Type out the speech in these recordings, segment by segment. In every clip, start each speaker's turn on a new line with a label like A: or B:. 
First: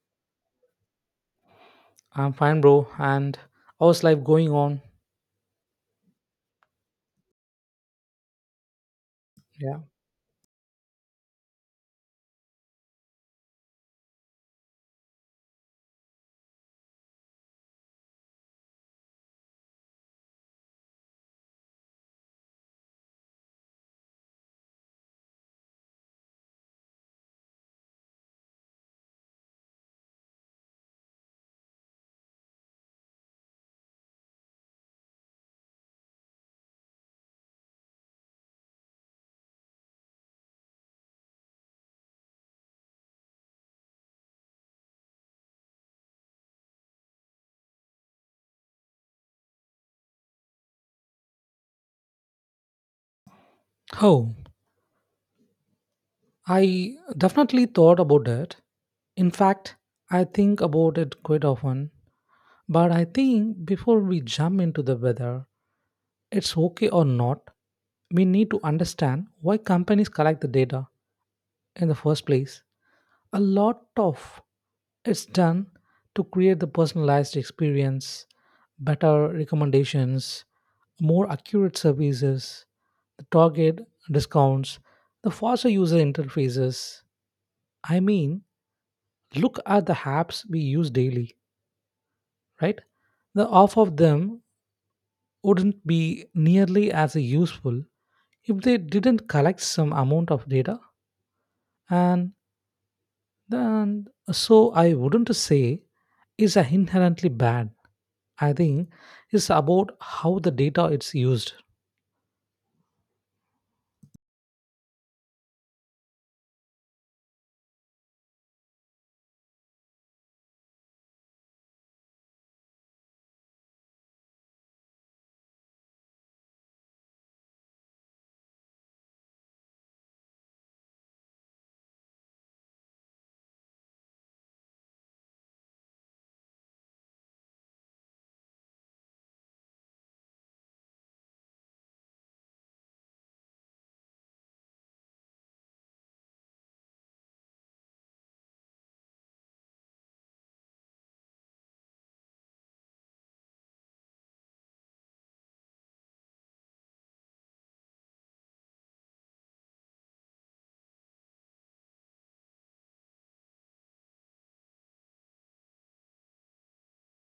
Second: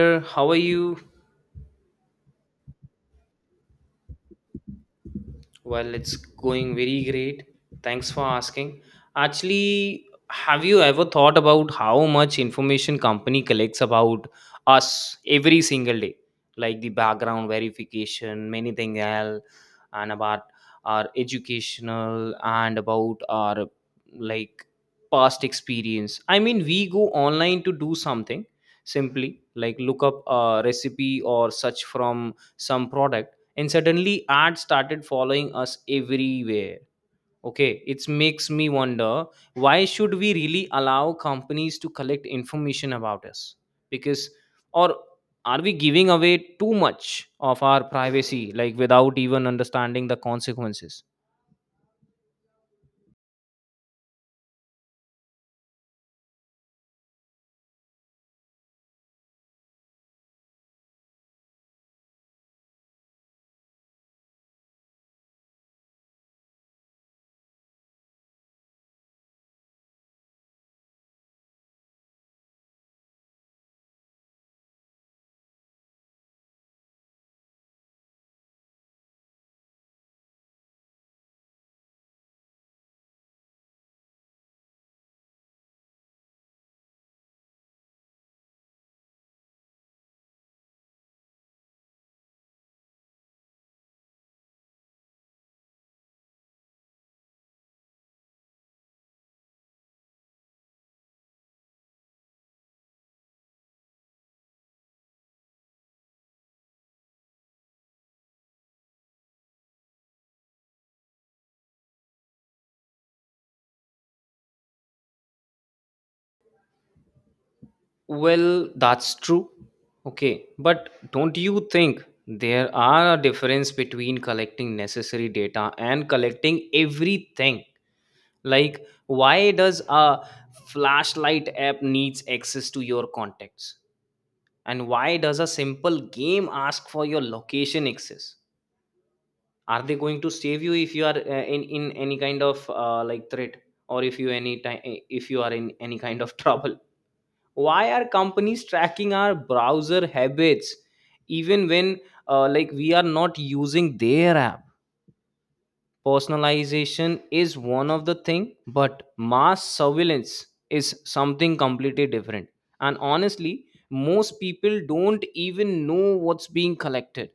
A: Sir, how are you?
B: I'm fine, bro. And how's life going on?
A: Well, it's going very great. Thanks for asking.
B: Yeah.
A: Actually, have you ever thought about how much information company collects about us every single day? Like the background verification, many things else, and about our educational and about our like past experience. I mean, we go online to do something simply like look up a recipe or search from some product, and suddenly ads started following us everywhere. Okay, it makes me wonder, why should we really allow companies to collect information about us? Because, or, are we giving away too much of our privacy like without even understanding the consequences?
B: Oh, I definitely thought about it. In fact, I think about it quite often. But I think before we jump into the whether it's okay or not, we need to understand why companies collect the data in the first place. A lot of it's done to create the personalized experience, better recommendations, more accurate services, the target discounts, the faster user interfaces. I mean, look at the apps we use daily, right? The half of them wouldn't be nearly as useful if they didn't collect some amount of data. And then, so I wouldn't say is inherently bad. I think it's about how the data it's used.
A: Well, that's true. Okay, but don't you think there are a difference between collecting necessary data and collecting everything? Like, why does a flashlight app needs access to your contacts? And why does a simple game ask for your location access? Are they going to save you if you are in any kind of threat, or if you any time, if you are in any kind of trouble? Why are companies tracking our browser habits even when we are not using their app? Personalization is one of the thing, but mass surveillance is something completely different. And honestly, most people don't even know what's being collected.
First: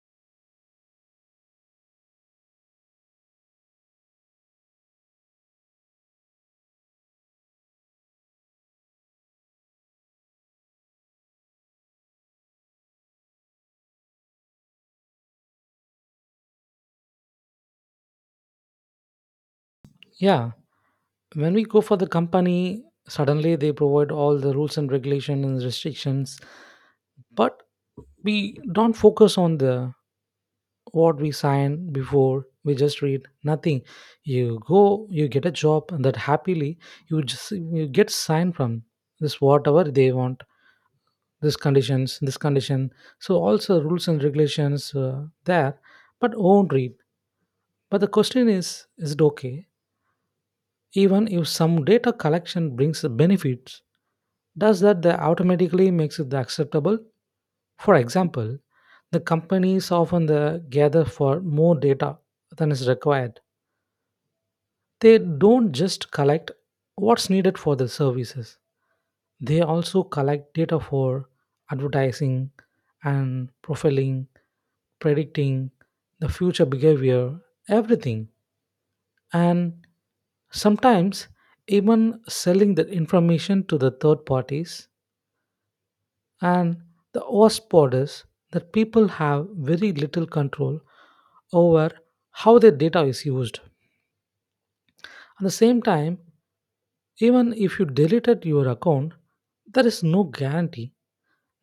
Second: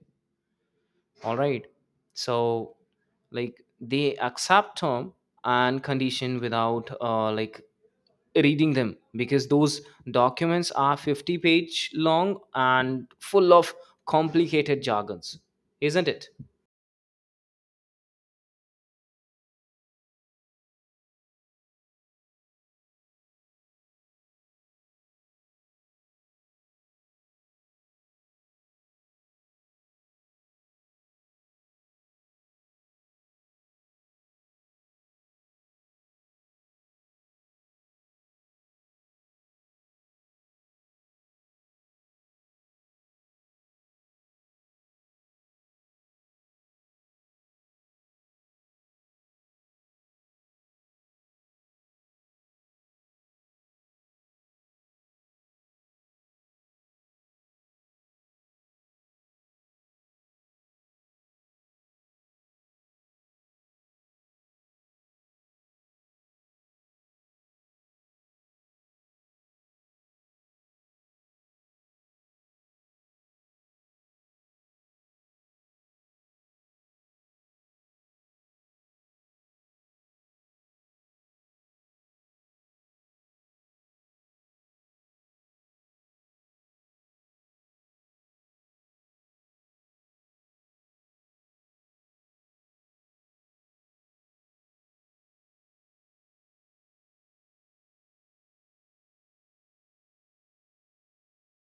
A: All right, so like they accept term and condition without reading them, because those documents are 50-page long and full of complicated jargons, isn't it?
B: Yeah, when we go for the company, suddenly they provide all the rules and regulation and restrictions, but we don't focus on the what we sign before. We just read nothing. You go, you get a job, and that happily you just you get signed from this whatever they want, this conditions, this condition. So also rules and regulations there, but won't read. But the question is it okay? Even if some data collection brings benefits, does that automatically makes it acceptable? For example, the companies often the gather for more data than is required. They don't just collect what's needed for the services. They also collect data for advertising and profiling, predicting the future behavior, everything and sometimes even selling that information to the third parties and the OSP borders that people have very little control over how their data is used. At the same time, even if you deleted your account, there is no guarantee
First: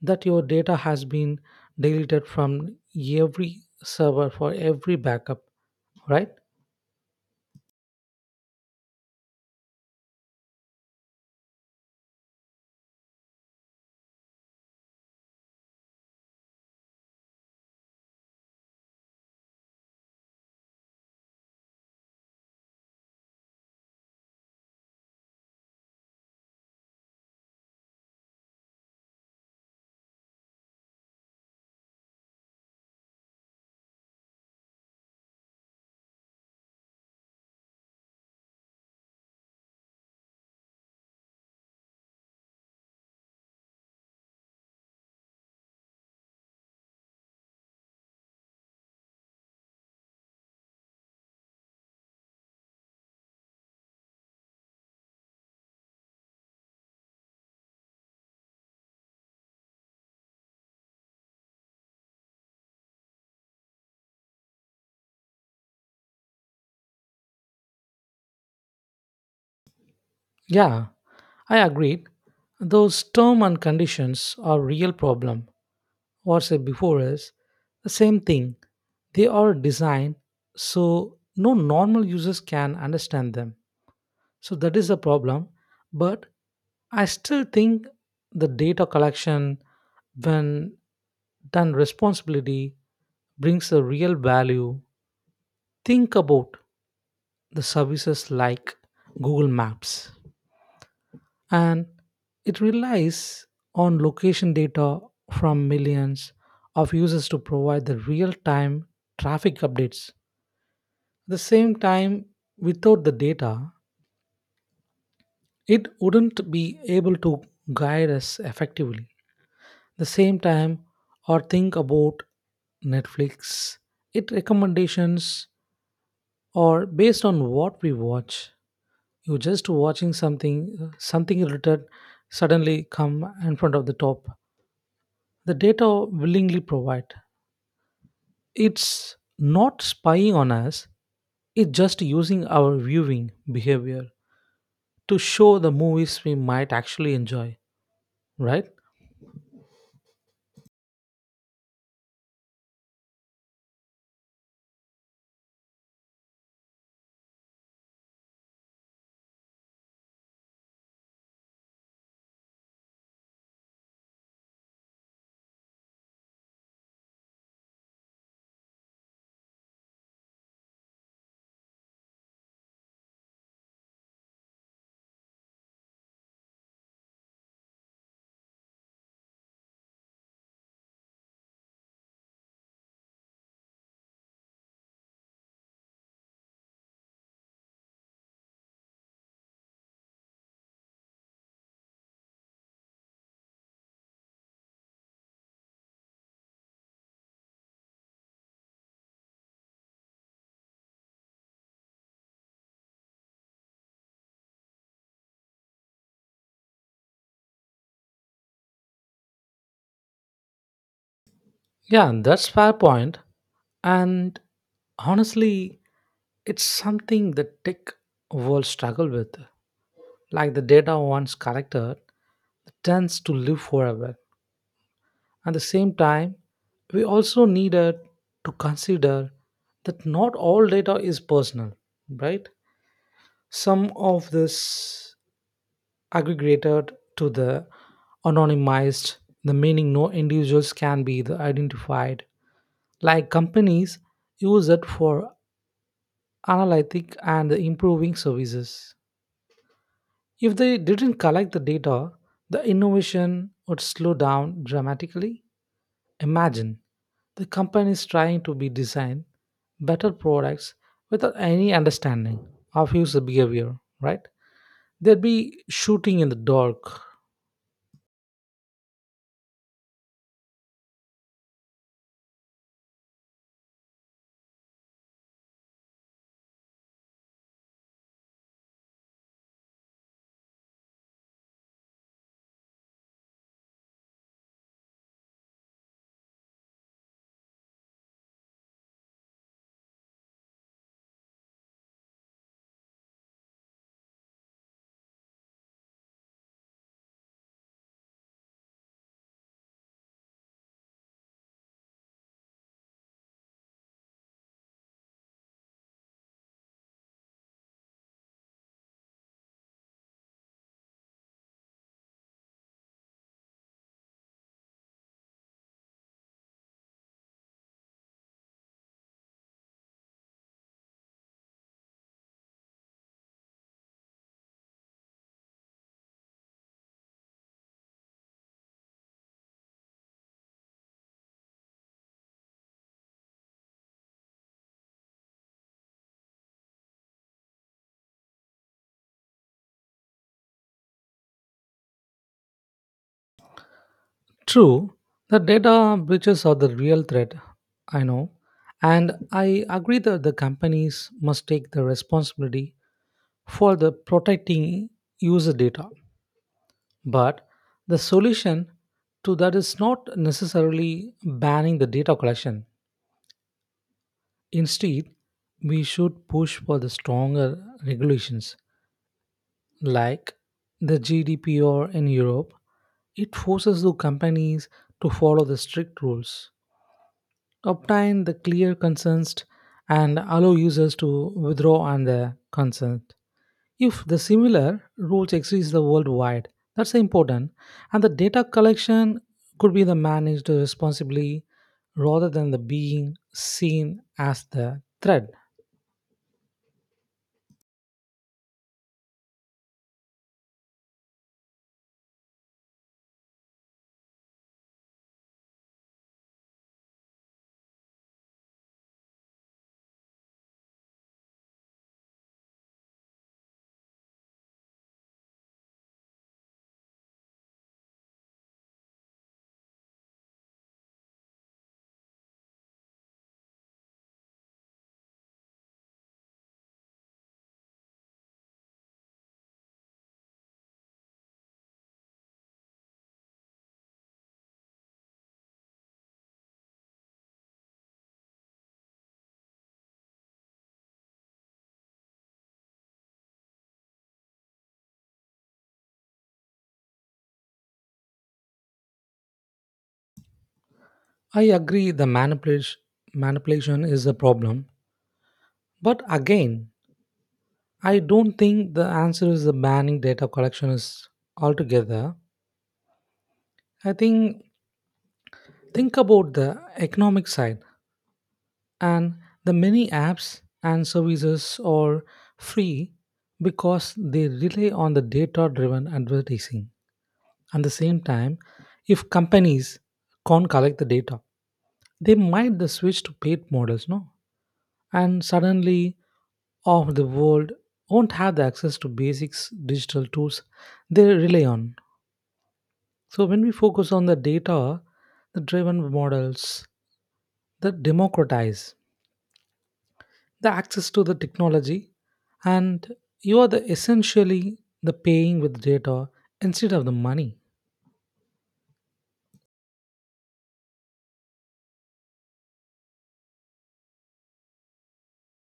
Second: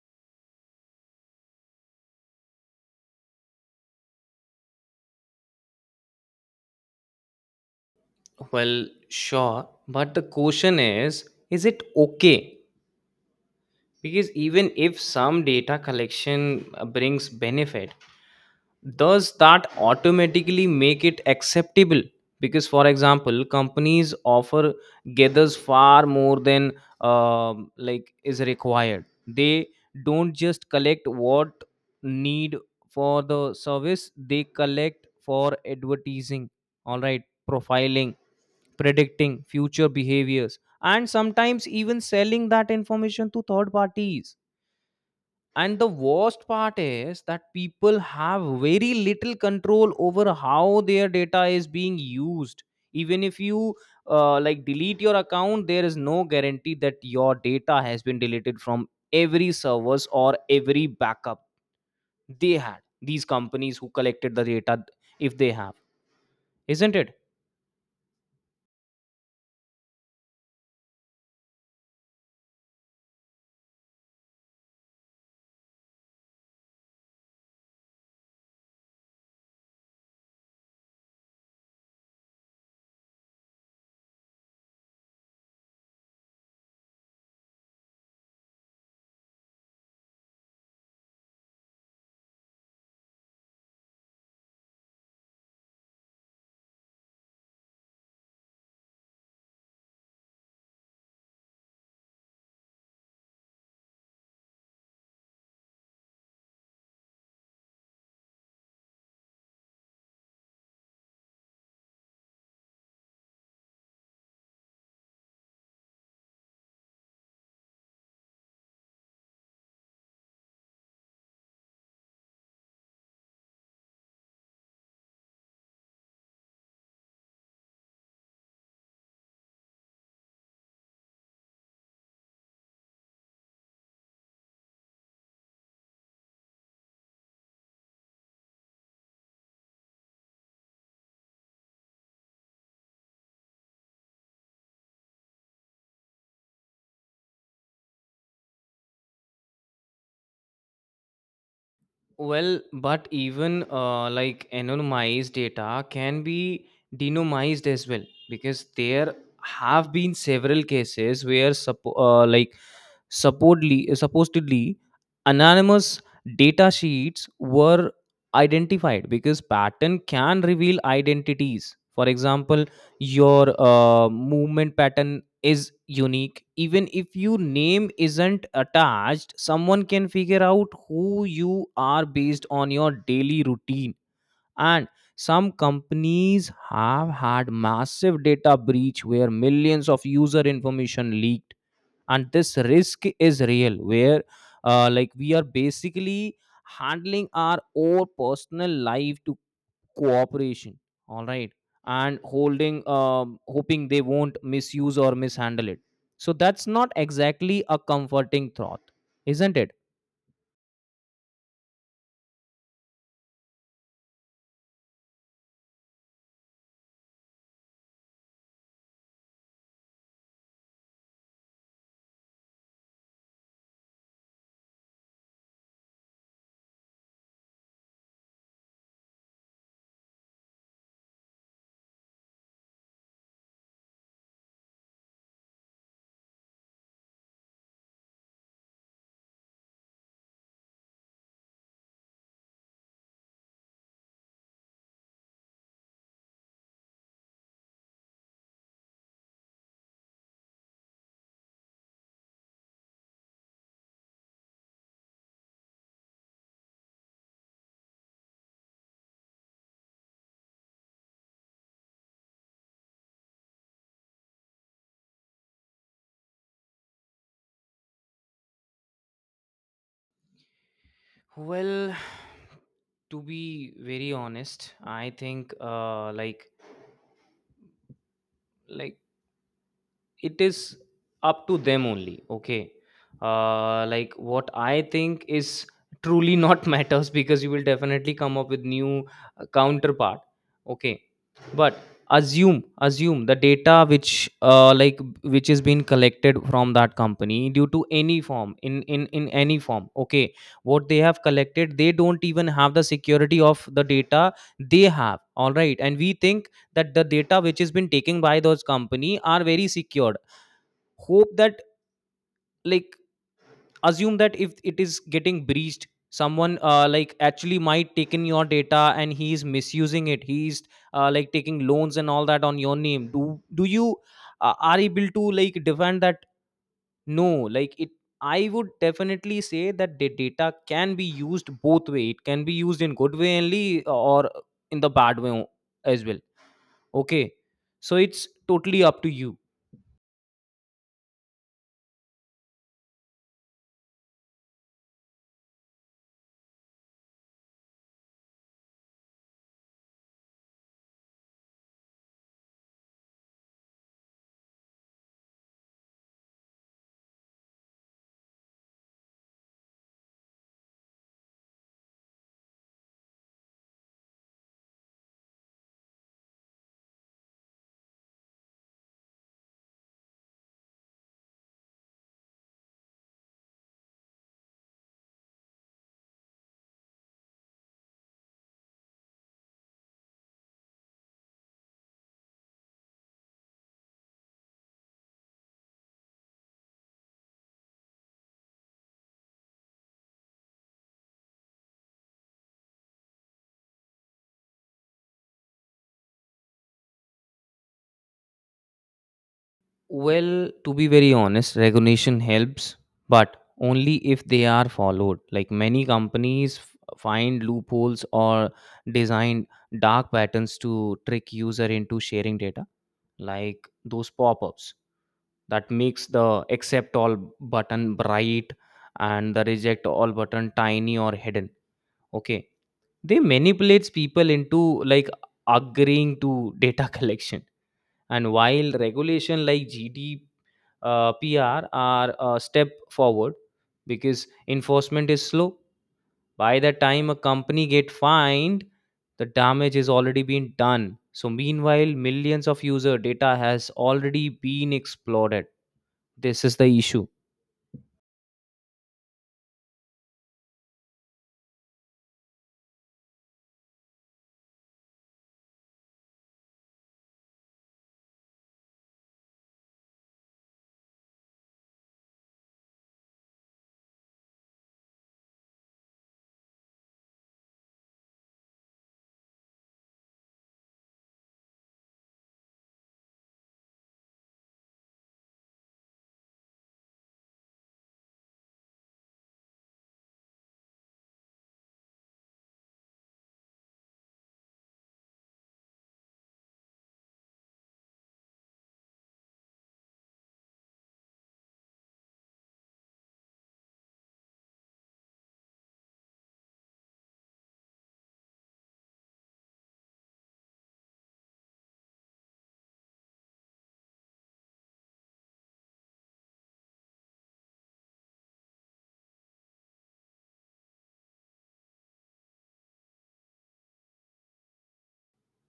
B: that your data has been deleted from every server for every backup, right?
A: Well, sure, but the question is it okay? Because even if some data collection brings benefit, does that automatically make it acceptable? Because, for example, companies offer gathers far more than is required. They don't just collect what need for the service; they collect for advertising, all right, profiling, predicting future behaviors, and sometimes even selling that information to third parties. And the worst part is that people have very little control over how their data is being used. Even if you delete your account, there is no guarantee that your data has been deleted from every service or every backup they had. These companies who collected the data, if they have, isn't it?
B: Yeah, I agreed. Those term and conditions are real problem. What said before is the same thing. They are designed so no normal users can understand them. So that is a problem. But I still think the data collection, when done responsibility, brings a real value. Think about the services like Google Maps, and it relies on location data from millions of users to provide the real time traffic updates. At the same time, without the data, it wouldn't be able to guide us effectively. At the same time, or think about Netflix, it recommendations or based on what we watch. You just watching something, something related suddenly come in front of the top the data willingly provide. It's not spying on us, it's just using our viewing behavior to show the movies we might actually enjoy, right?
A: Well, but even anonymized data can be denomized as well, because there have been several cases where supposedly anonymous data sheets were identified, because pattern can reveal identities. For example, your movement pattern is unique. Even if your name isn't attached, someone can figure out who you are based on your daily routine. And some companies have had massive data breach where millions of user information leaked, and this risk is real, where we are basically handling our own personal life to cooperation. All right, and holding hoping they won't misuse or mishandle it. So that's not exactly a comforting thought, isn't it?
B: Yeah, and that's fair point. And honestly, it's something the tech world struggle with. Like the data once collected tends to live forever. At the same time, we also needed to consider that not all data is personal, right? Some of this aggregated to the anonymized, the meaning no individuals can be the identified. Like companies use it for analytic and improving services. If they didn't collect the data, the innovation would slow down dramatically. Imagine the companies trying to be design better products without any understanding of user behavior, right? They'd be shooting in the dark.
A: Well, to be very honest, I think like it is up to them only. Okay, what I think is truly not matters, because you will definitely come up with new counterpart. Okay, but assume the data which which is being collected from that company due to any form in any form. Okay, what they have collected, they don't even have the security of the data they have. All right, and we think that the data which has been taken by those company are very secure. Hope that, like assume that if it is getting breached, someone actually might take in your data and he is misusing it. He's taking loans and all that on your name. Do you are able to like defend that? No, like it, I would definitely say that the data can be used both way. It can be used in good way only, or in the bad way as well. Okay, so it's totally up to you.
B: True, the data breaches are the real threat, I know, and I agree that the companies must take the responsibility for the protecting user data. But the solution to that is not necessarily banning the data collection. Instead, we should push for the stronger regulations like the GDPR in Europe. It forces the companies to follow the strict rules, obtain the clear consent and allow users to withdraw on the consent. If the similar rules exist the worldwide, that's important. And the data collection could be the managed responsibly rather than the being seen as the threat.
A: Well, to be very honest, recognition helps, but only if they are followed. Like many companies find loopholes or design dark patterns to trick user into sharing data, like those pop-ups that makes the accept all button bright and the reject all button tiny or hidden. Okay. They manipulates people into like agreeing to data collection. And while regulation like GD PR are a step forward, because enforcement is slow. By the time a company get fined, the damage is already been done. So meanwhile, millions of user data has already been exploited. This is the issue.
B: I agree the manipulation is a problem. But again, I don't think the answer is the banning data collection is altogether. I think about the economic side, and the many apps and services are free because they rely on the data driven advertising. At the same time, if companies can't collect the data, they might the switch to paid models, no? And suddenly of the world won't have the access to basics digital tools they rely on. So when we focus on the data the driven models that democratize the access to the technology, and you are the essentially the paying with data instead of the money.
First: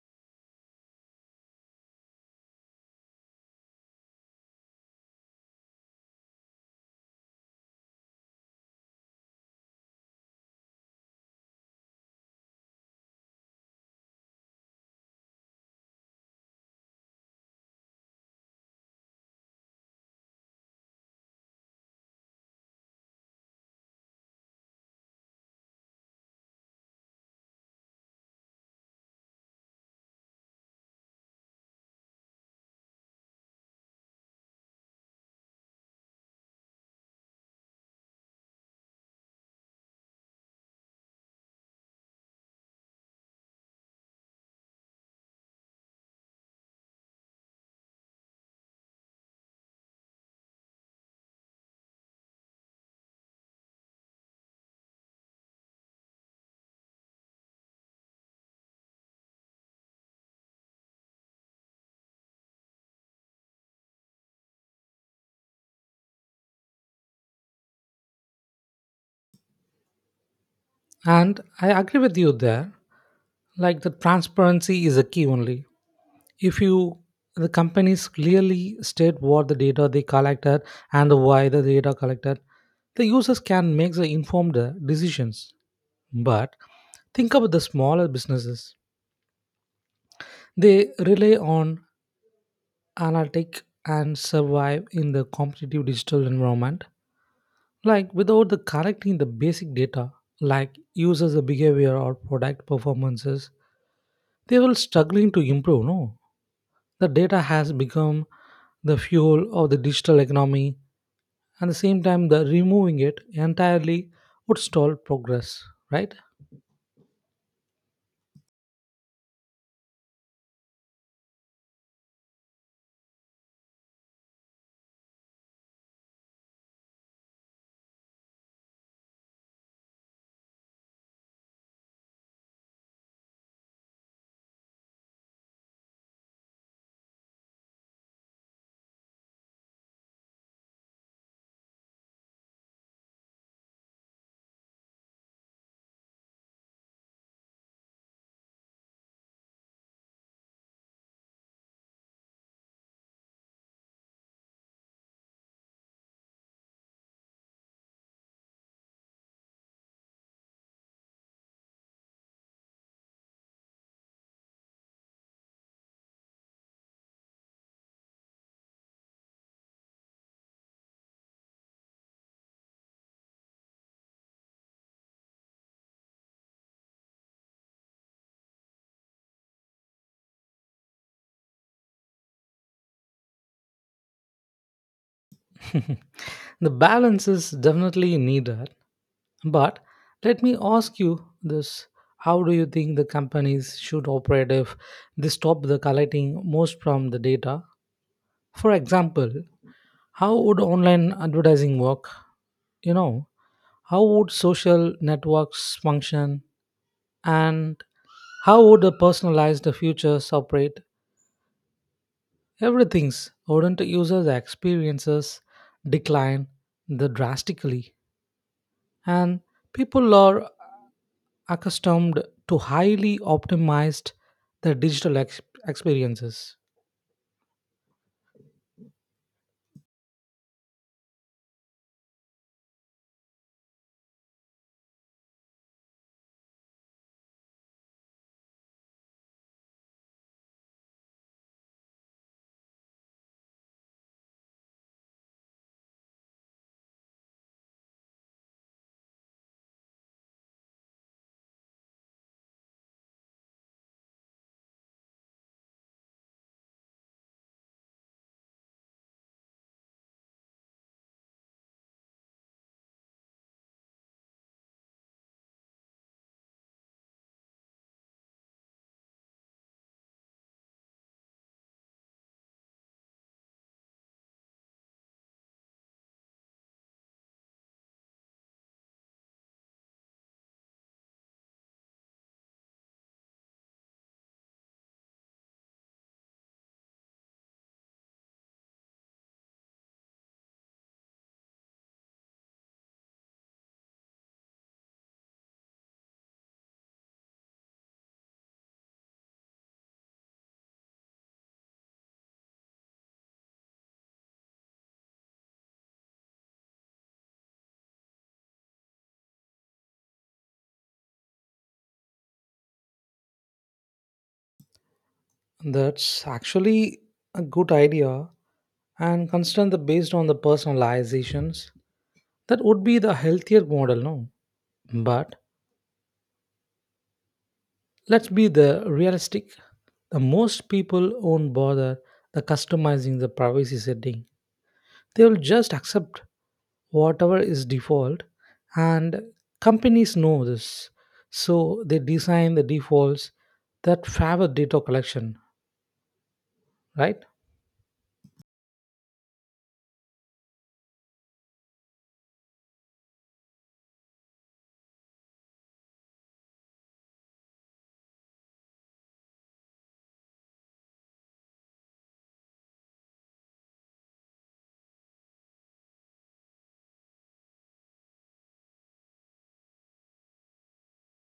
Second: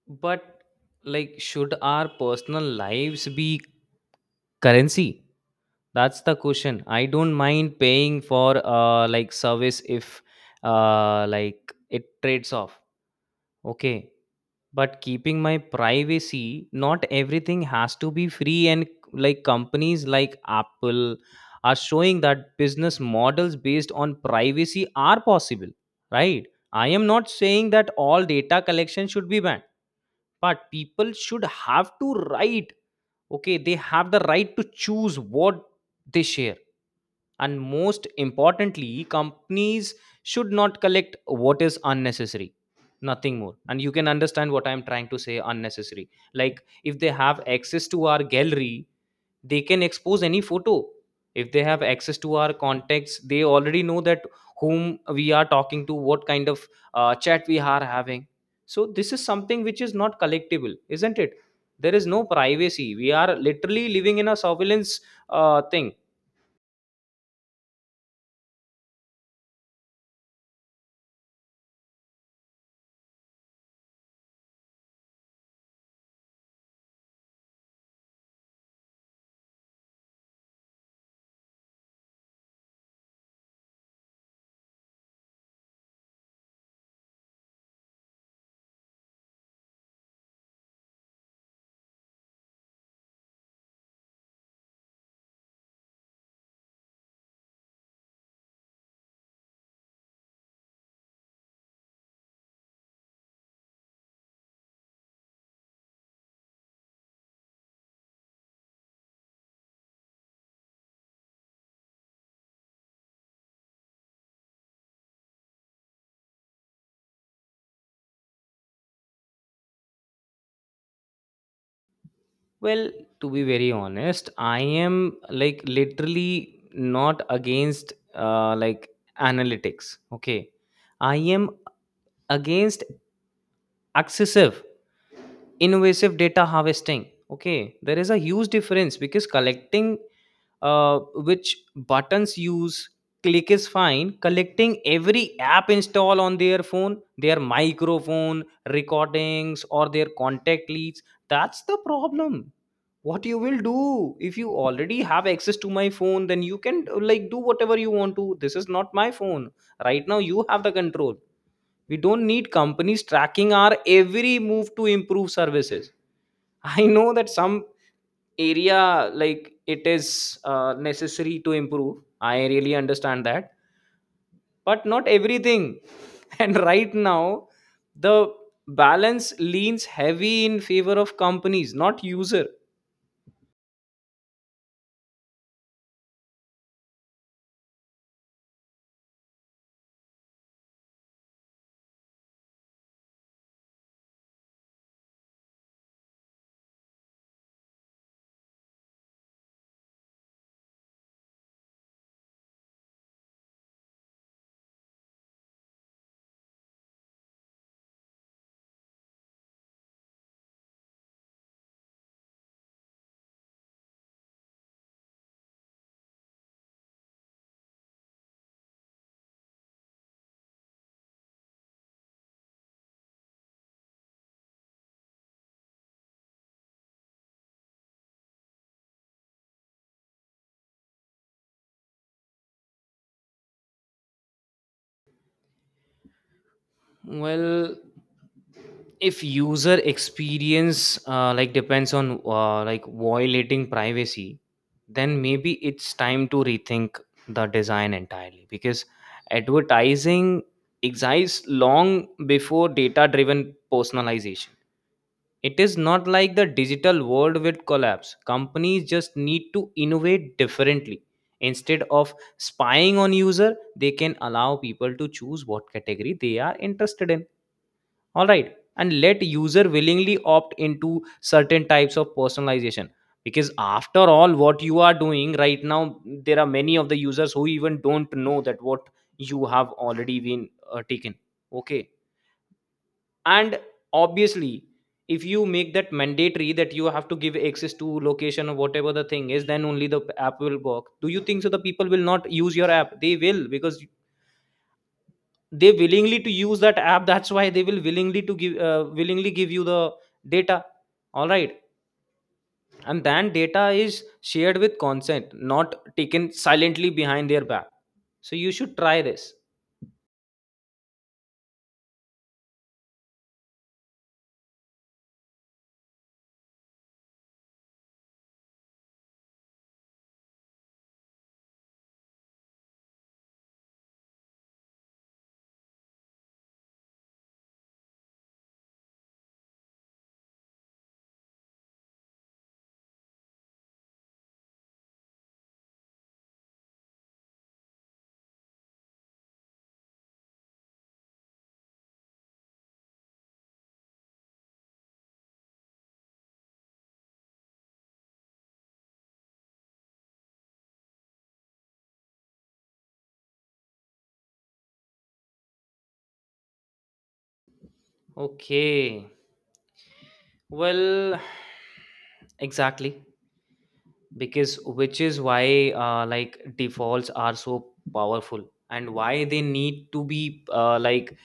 A: But like, should our personal lives be currency? That's the question. I don't mind paying for service if it trades off. Okay, but keeping my privacy, not everything has to be free. And like companies like Apple are showing that business models based on privacy are possible, right? I am not saying that all data collection should be banned, but people should have to right, okay, they have the right to choose what they share. And most importantly, companies should not collect what is unnecessary, nothing more. And you can understand what I am trying to say, unnecessary. Like, if they have access to our gallery, they can expose any photo. If they have access to our contacts, they already know that whom we are talking to, what kind of chat we are having. So this is something which is not collectible, isn't it? There is no privacy. We are literally living in a surveillance thing.
B: And I agree with you there. Like the transparency is a key only if you the companies clearly state what the data they collected and the why the data collected, the users can make the informed decisions. But think about the smaller businesses, they rely on analytic and survive in the competitive digital environment. Like without the collecting the basic data, like users' behavior or product performances, they will struggling to improve. No, the data has become the fuel of the digital economy, and the same time, the removing it entirely would stall progress. Right?
A: Well, to be very honest, I am like literally not against analytics. Okay. I am against excessive, invasive data harvesting. Okay. There is a huge difference, because collecting uh, which buttons use, click is fine. Collecting every app install on their phone, their microphone, recordings, or their contact leads, that's the problem. What you will do if you already have access to my phone? Then you can do whatever you want to. This is not my phone right now, you have the control. We don't need companies tracking our every move to improve services. I know that some area, like it is necessary to improve, I really understand that, but not everything. And right now, the balance leans heavy in favor of companies, not user.
B: The balance is definitely needed. But let me ask you this, how do you think the companies should operate if they stop the collecting most from the data? For example, how would online advertising work? You know, how would social networks function and how would the personalized futures operate? Everything's wouldn't users' experiences decline the drastically and people are accustomed to highly optimized the digital experiences.
A: Well, if user experience depends on violating privacy, then maybe it's time to rethink the design entirely, because advertising exists long before data driven personalization. It is not like the digital world will collapse. Companies just need to innovate differently. Instead of spying on user, they can allow people to choose what category they are interested in. All right, and let user willingly opt into certain types of personalization. Because after all, what you are doing right now, there are many of the users who even don't know that what you have already been taken. Okay, and obviously, if you make that mandatory that you have to give access to location or whatever the thing is, then only the app will work. Do you think so the people will not use your app? They will, because they willingly to use that app, that's why they will willingly to give willingly give you the data. All right, and then data is shared with consent, not taken silently behind their back. So you should try this.
B: That's actually a good idea and considering the based on the personalizations. That would be the healthier model, no? But let's be the realistic. The most people won't bother the customizing the privacy setting. They will just accept whatever is default, and companies know this. So they design the defaults that favor data collection, right?
A: Okay, well, exactly, because which is why like defaults are so powerful, and why they need to be uh, like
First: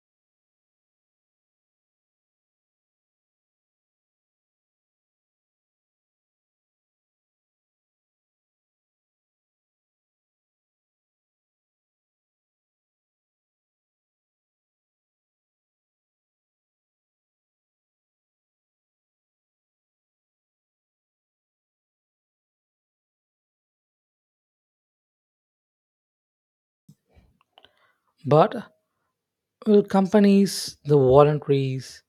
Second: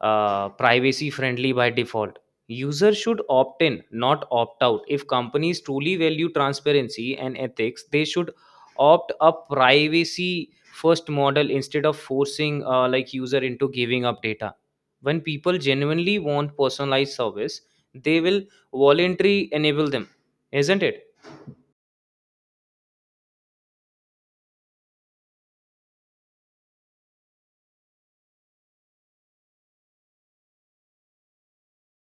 A: uh, privacy friendly by default. Users should opt in, not opt out. If companies truly value transparency and ethics, they should opt a privacy first model, instead of forcing user into giving up data. When people genuinely want personalized service, they will voluntarily enable them, isn't it?
B: But will companies, the voluntaries,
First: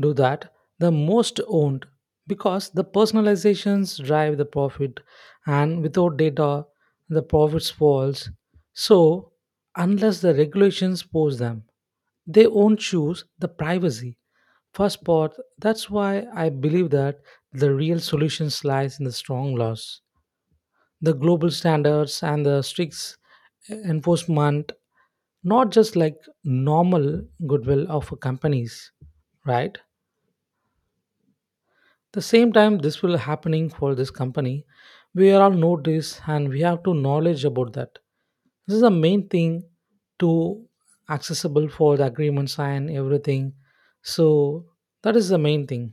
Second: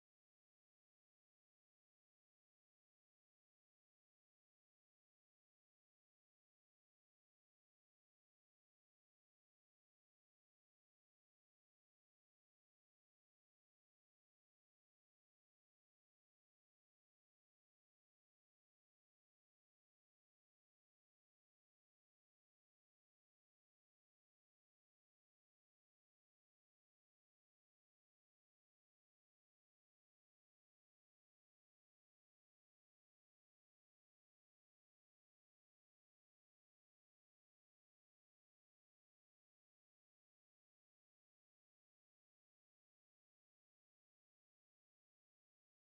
B: do that the most owned because the personalizations drive the profit and without data the profits falls. So unless the regulations pose them, they won't choose the privacy first part. That's why I believe that the real solution lies in the strong laws, the global standards and the strict enforcement, not just like normal goodwill of companies, right? The same time this will happening for this company, we are all notice and we have to knowledge about that. This is the main thing to accessible for the agreement sign everything. So that is the main thing.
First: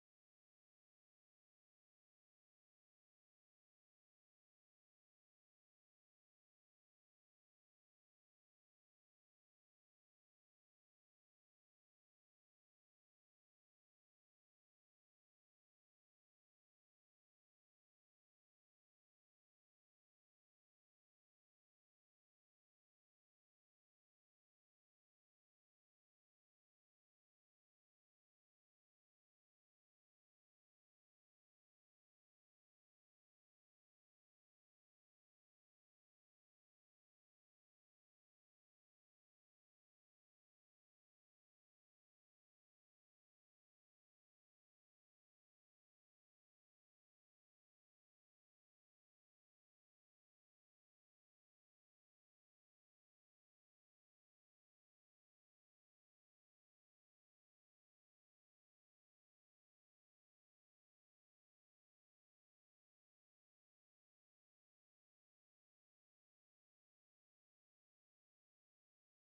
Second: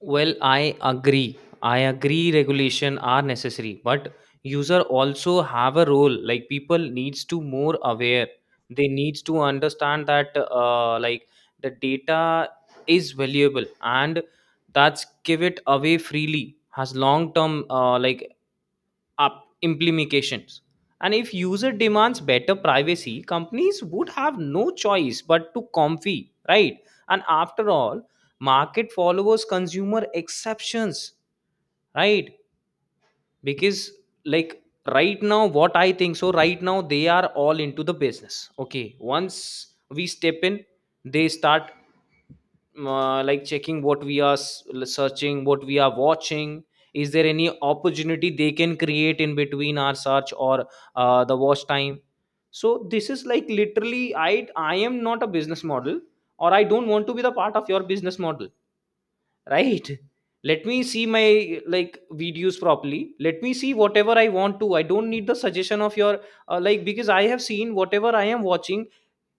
A: Well, I agree. I agree regulation are necessary, but user also have a role. Like people needs to more aware. They needs to understand that the data is valuable and that's give it away freely has long term up implications. And if user demands better privacy, companies would have no choice but to comply, right? And after all, market follows consumer exceptions, right? Because, like right now, what I think so, right now they are all into the business. Okay, once we step in, they start checking what we are searching, what we are watching. Is there any opportunity they can create in between our search or the watch time? So this is like, literally, I am not a business model, or I don't want to be the part of your business model, right? Let me see my videos properly, let me see whatever I want to. I don't need the suggestion of your because I have seen whatever I am watching.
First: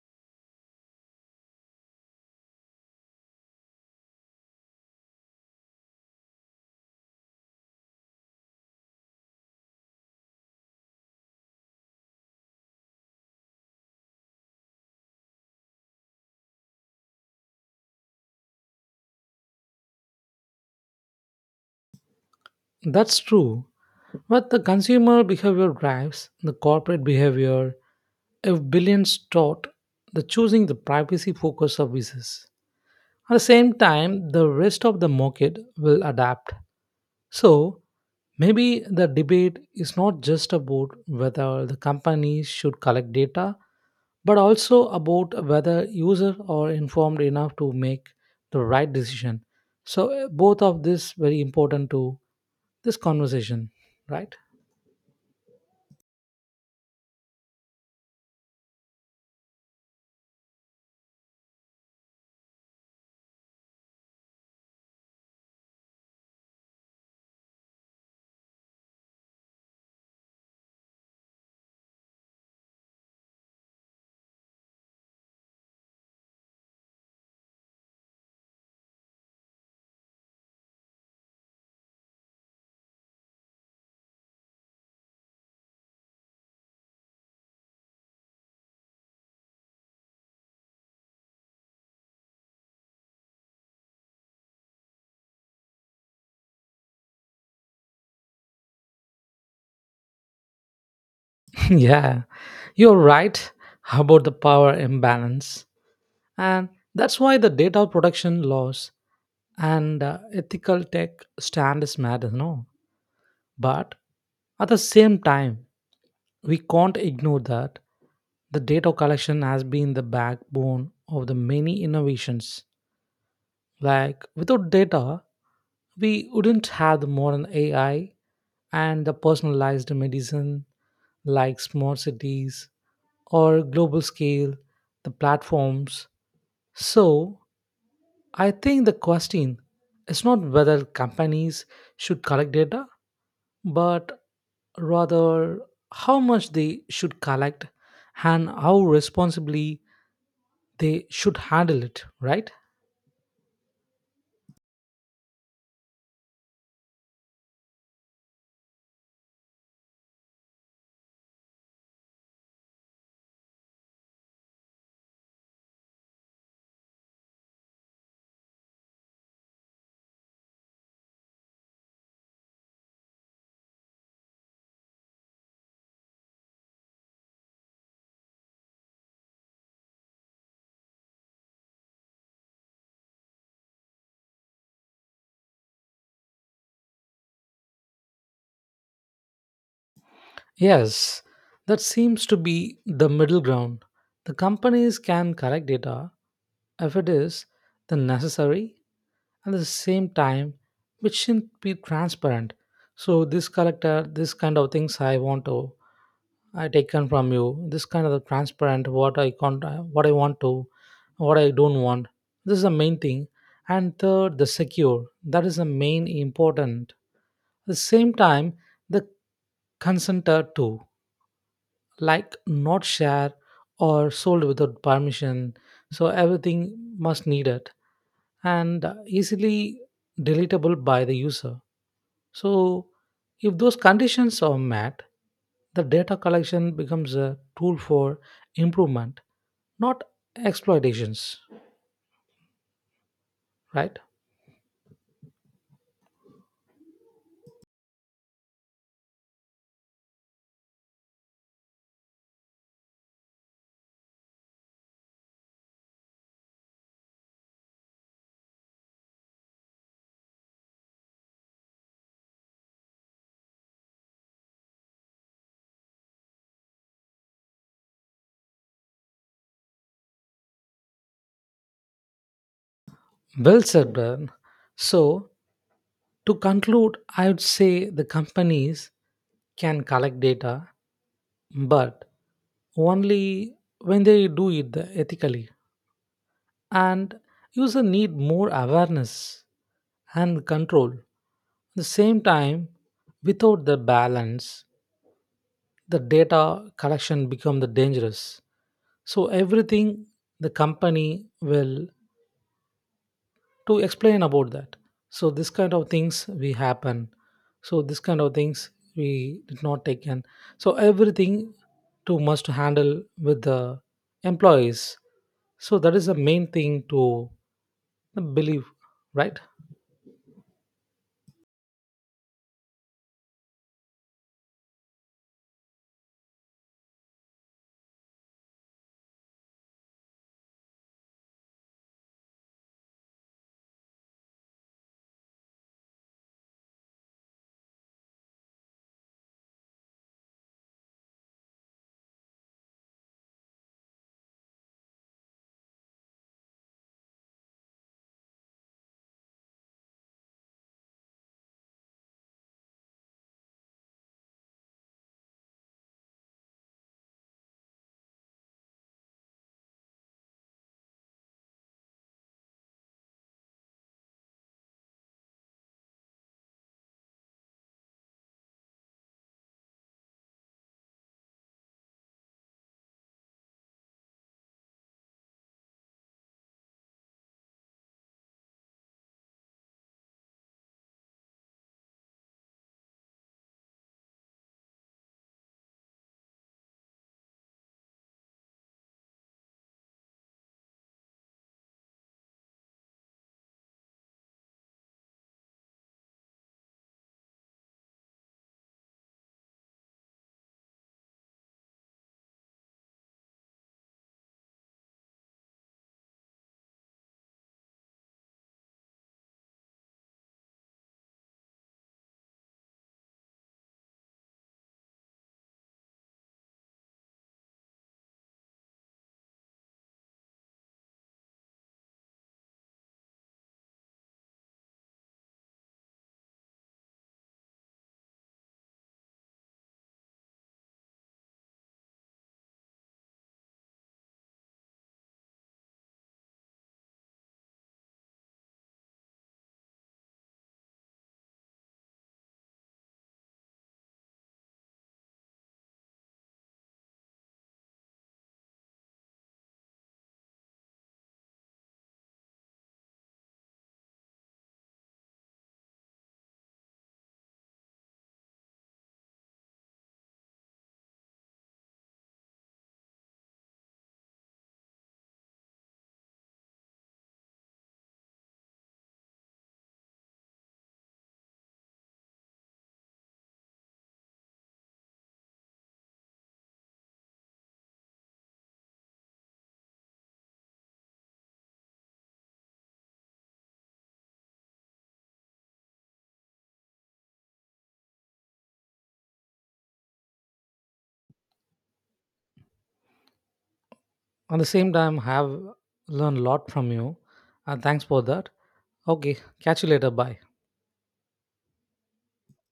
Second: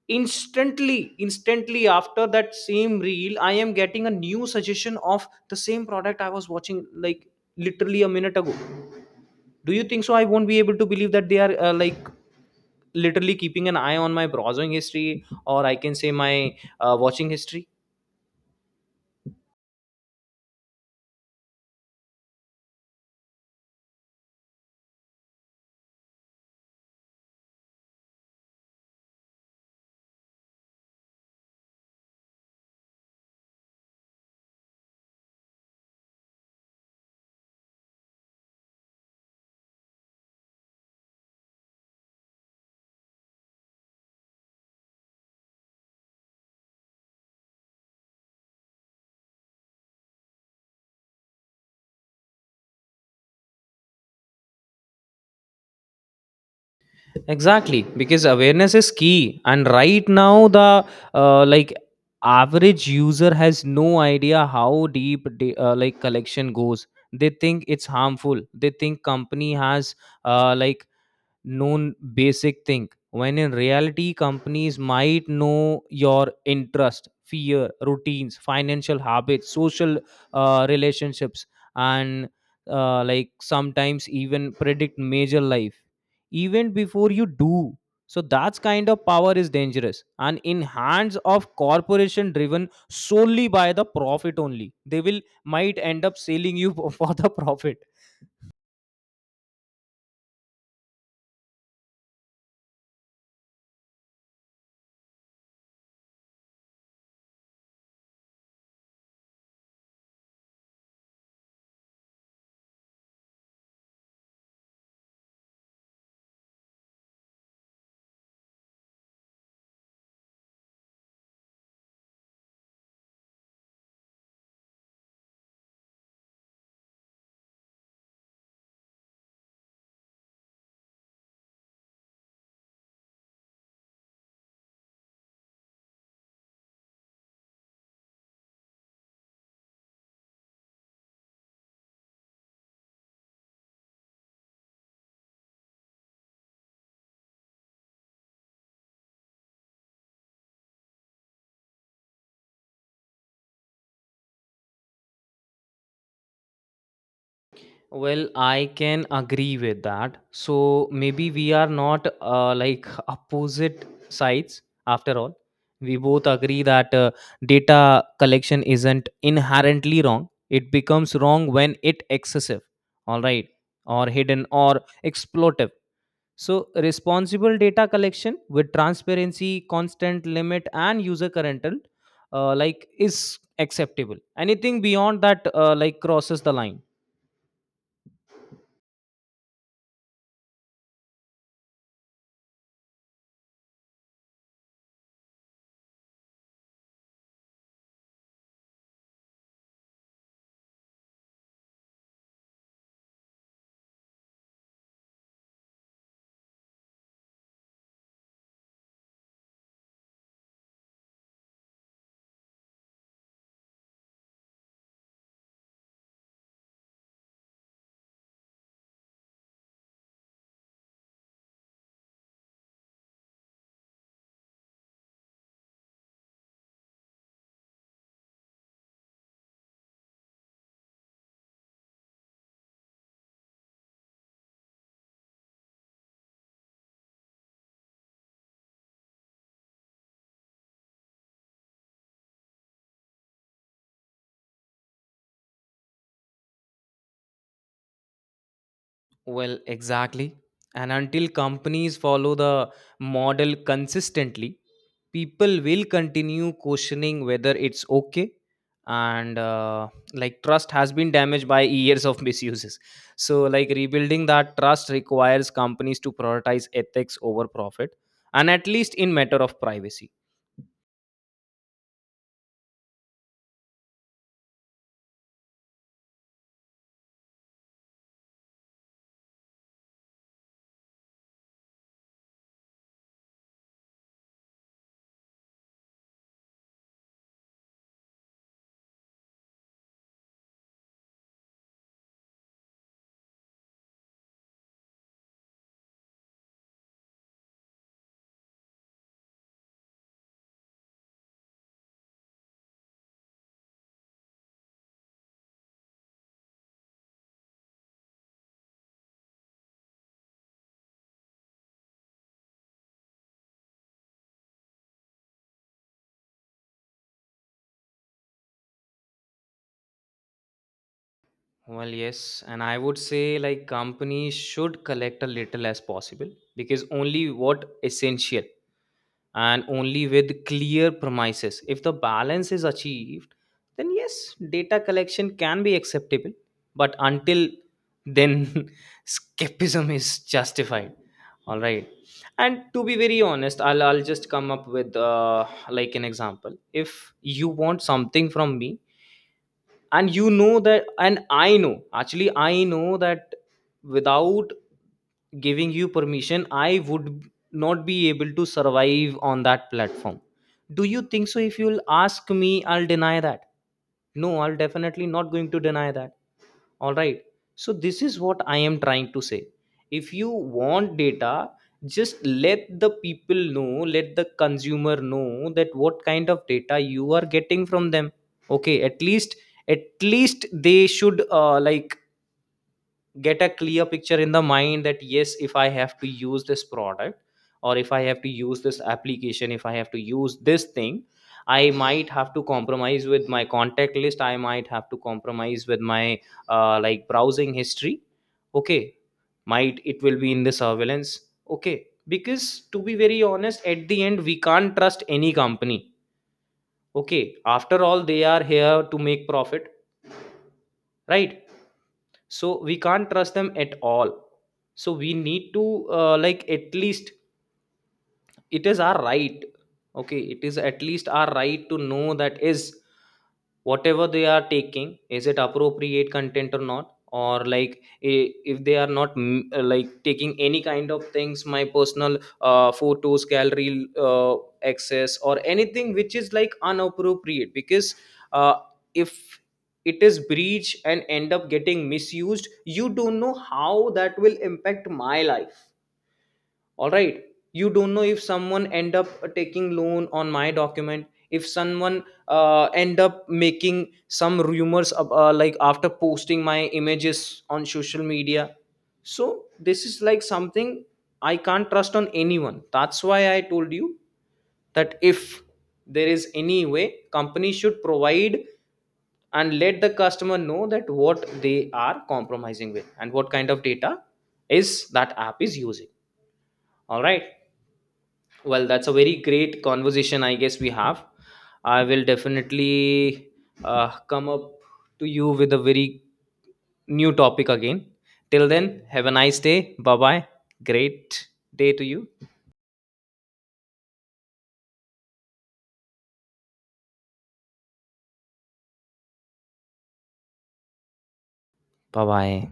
A: Instantly, instantly after that same reel, I am getting a new suggestion of the same product I was watching, like literally a minute ago. Do you think so I won't be able to believe that they are literally keeping an eye on my browsing history, or I can say my watching history?
B: That's true, but the consumer behavior drives the corporate behavior. If billions taught the choosing the privacy focused services, at the same time the rest of the market will adapt. So maybe the debate is not just about whether the companies should collect data, but also about whether users are informed enough to make the right decision. So both of this very important to this conversation, right?
A: Exactly, because awareness is key. And right now, the uh, like average user has no idea how deep collection goes. They think it's harmful, they think company has uh, like known basic thing, when in reality companies might know your interest, fear, routines, financial habits, social relationships, and sometimes even predict major life even before you do. So that's kind of power is dangerous, and in hands of corporation driven solely by the profit, only they will might end up selling you for the profit.
B: Yeah, you're right about the power imbalance, and that's why the data protection laws and ethical tech standards matter, no? But at the same time, we can't ignore that. The data collection has been the backbone of the many innovations. Like, without data, we wouldn't have the modern AI and the personalized medicine, like smart cities or global scale, the platforms. So, I think the question is not whether companies should collect data but rather how much they should collect and how responsibly they should handle it, right?
A: Well, I can agree with that. So maybe we are not opposite sides after all. We both agree that data collection isn't inherently wrong. It becomes wrong when it excessive, all right, or hidden or exploitive. So responsible data collection with transparency, constant limit, and user control, is acceptable. Anything beyond that, crosses the line.
B: Yes, that seems to be the middle ground. The companies can collect data if it is the necessary at the same time which shouldn't be transparent. So this collector, this kind of things I want to, I taken from you, this kind of transparent what I can't, what I want to, what I don't want, this is the main thing. And third the secure, that is the main important. At the same time, the consenter too, like not share or sold without permission, so everything must need it, and easily deletable by the user. So if those conditions are met, the data collection becomes a tool for improvement, not exploitations, right?
A: Well, exactly. And until companies follow the model consistently, people will continue questioning whether it's okay. And trust has been damaged by years of misuses. So, like rebuilding that trust requires companies to prioritize ethics over profit, and at least in matter of privacy.
B: Well said, Brian. So to conclude I would say the companies can collect data but only when they do it ethically. And users need more awareness and control. At the same time, without the balance, the data collection become the dangerous. So everything the company will to explain about that, so this kind of things we happen, so this kind of things we did not take in, so everything to must handle with the employees, so that is the main thing to believe, right?
A: Well, yes, and I would say like companies should collect a little as possible, because only what essential and only with clear premises. If the balance is achieved, then yes, data collection can be acceptable. But until then, skepticism is justified. All right. And to be very honest, I'll just come up with an example. If you want something from me, and you know that, and I know, actually I know that without giving you permission I would not be able to survive on that platform. Do you think so if you'll ask me I'll deny that? No, I'll definitely not going to deny that. All right. So this is what I am trying to say. If you want data, just let the people know, let the consumer know that what kind of data you are getting from them. Okay, at least, at least they should get a clear picture in the mind that yes, if I have to use this product, or if I have to use this application, if I have to use this thing, I might have to compromise with my contact list, I might have to compromise with my browsing history. Okay, might it will be in the surveillance. Okay, because to be very honest, at the end we can't trust any company. Okay, after all they are here to make profit, right? So we can't trust them at all. So we need to at least, it is our right. Okay, it is at least our right to know that is whatever they are taking is it appropriate content or not, or like, if they are not taking any kind of things, my personal photos gallery access, or anything which is like unappropriate. Because uh, if it is breached and end up getting misused, you don't know how that will impact my life. All right. You don't know if someone end up taking loan on my document, if someone end up making some rumors after posting my images on social media. So this is like something I can't trust on anyone. That's why I told you that if there is any way, company should provide and let the customer know that what they are compromising with and what kind of data is that app is using. All right. Well, that's a very great conversation, I guess we have. I will definitely come up to you with a very new topic again. Till then, have a nice day. Bye bye. Great day to you.
B: On the same time have learned a lot from you, and thanks for that. Okay, catch you later, bye.
A: Bye bye.